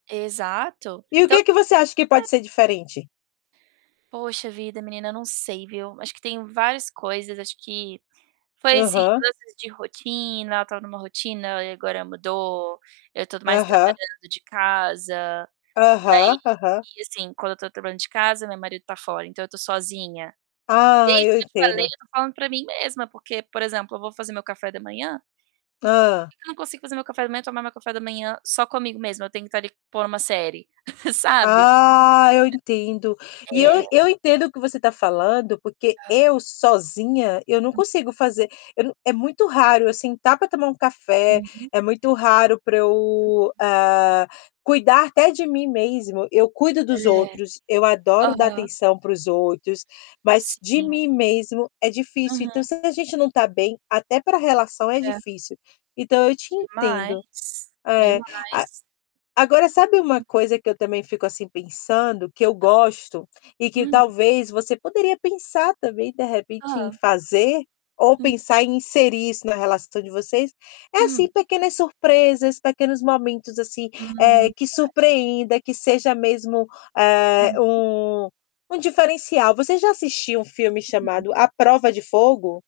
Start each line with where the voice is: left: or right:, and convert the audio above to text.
right: Exato.
left: E o
right: Então
left: que que você acha que pode
right: É.
left: ser diferente?
right: Poxa vida, menina, não sei, viu. Acho que tem várias coisas. Acho que foi, assim,
left: Aham.
right: mudanças de rotina. Eu estava numa rotina, aí agora mudou. Eu tô mais
left: Aham.
right: trabalhando de casa. Daí
left: Aham, aham.
right: e assim, quando eu tô trabalhando de casa, meu marido tá fora, então eu tô sozinha. E
left: Ah,
right: isso
left: eu
right: que eu te falei,
left: entendo.
right: eu tô falando pra mim mesma, porque, por exemplo, eu vou fazer meu café da manhã, por
left: Hã.
right: que que eu não consigo fazer meu café da manhã, tomar meu café da manhã só comigo mesma, eu tenho que tá ali pondo uma série, sabe?
left: Ah, eu entendo. E
right: É.
left: eu eu entendo o que você tá falando, porque eu, sozinha, eu não consigo fazer. Eu não é muito raro eu sentar pra tomar um café,
right: Uhum.
left: é muito raro pra eu, ah, cuidar até de mim mesmo. Eu cuido dos
right: É.
left: outros, eu adoro dar
right: Aham.
left: atenção para os outros, mas de
right: Sim.
left: mim mesmo é difícil. Então
right: Aham.
left: se a gente não tá bem, até pra relação é
right: É.
left: difícil. Então eu te entendo.
right: Demais,
left: É,
right: demais.
left: a agora sabe uma coisa que eu também fico, assim, pensando que eu
right: Hã.
left: gosto e que
right: Uhum.
left: talvez você poderia pensar também, de repente, em
right: Hã?
left: fazer ou
right: Hum.
left: pensar em inserir isso na relação de vocês? É,
right: Hum.
left: assim, pequenas surpresas, pequenos momentos, assim, eh,
right: Hum.
left: que
right: Acho.
left: surpreenda, que seja mesmo, eh,
right: Uhum.
left: um um diferencial. Você já assistiu um filme
right: Hum.
left: chamado À Prova de Fogo?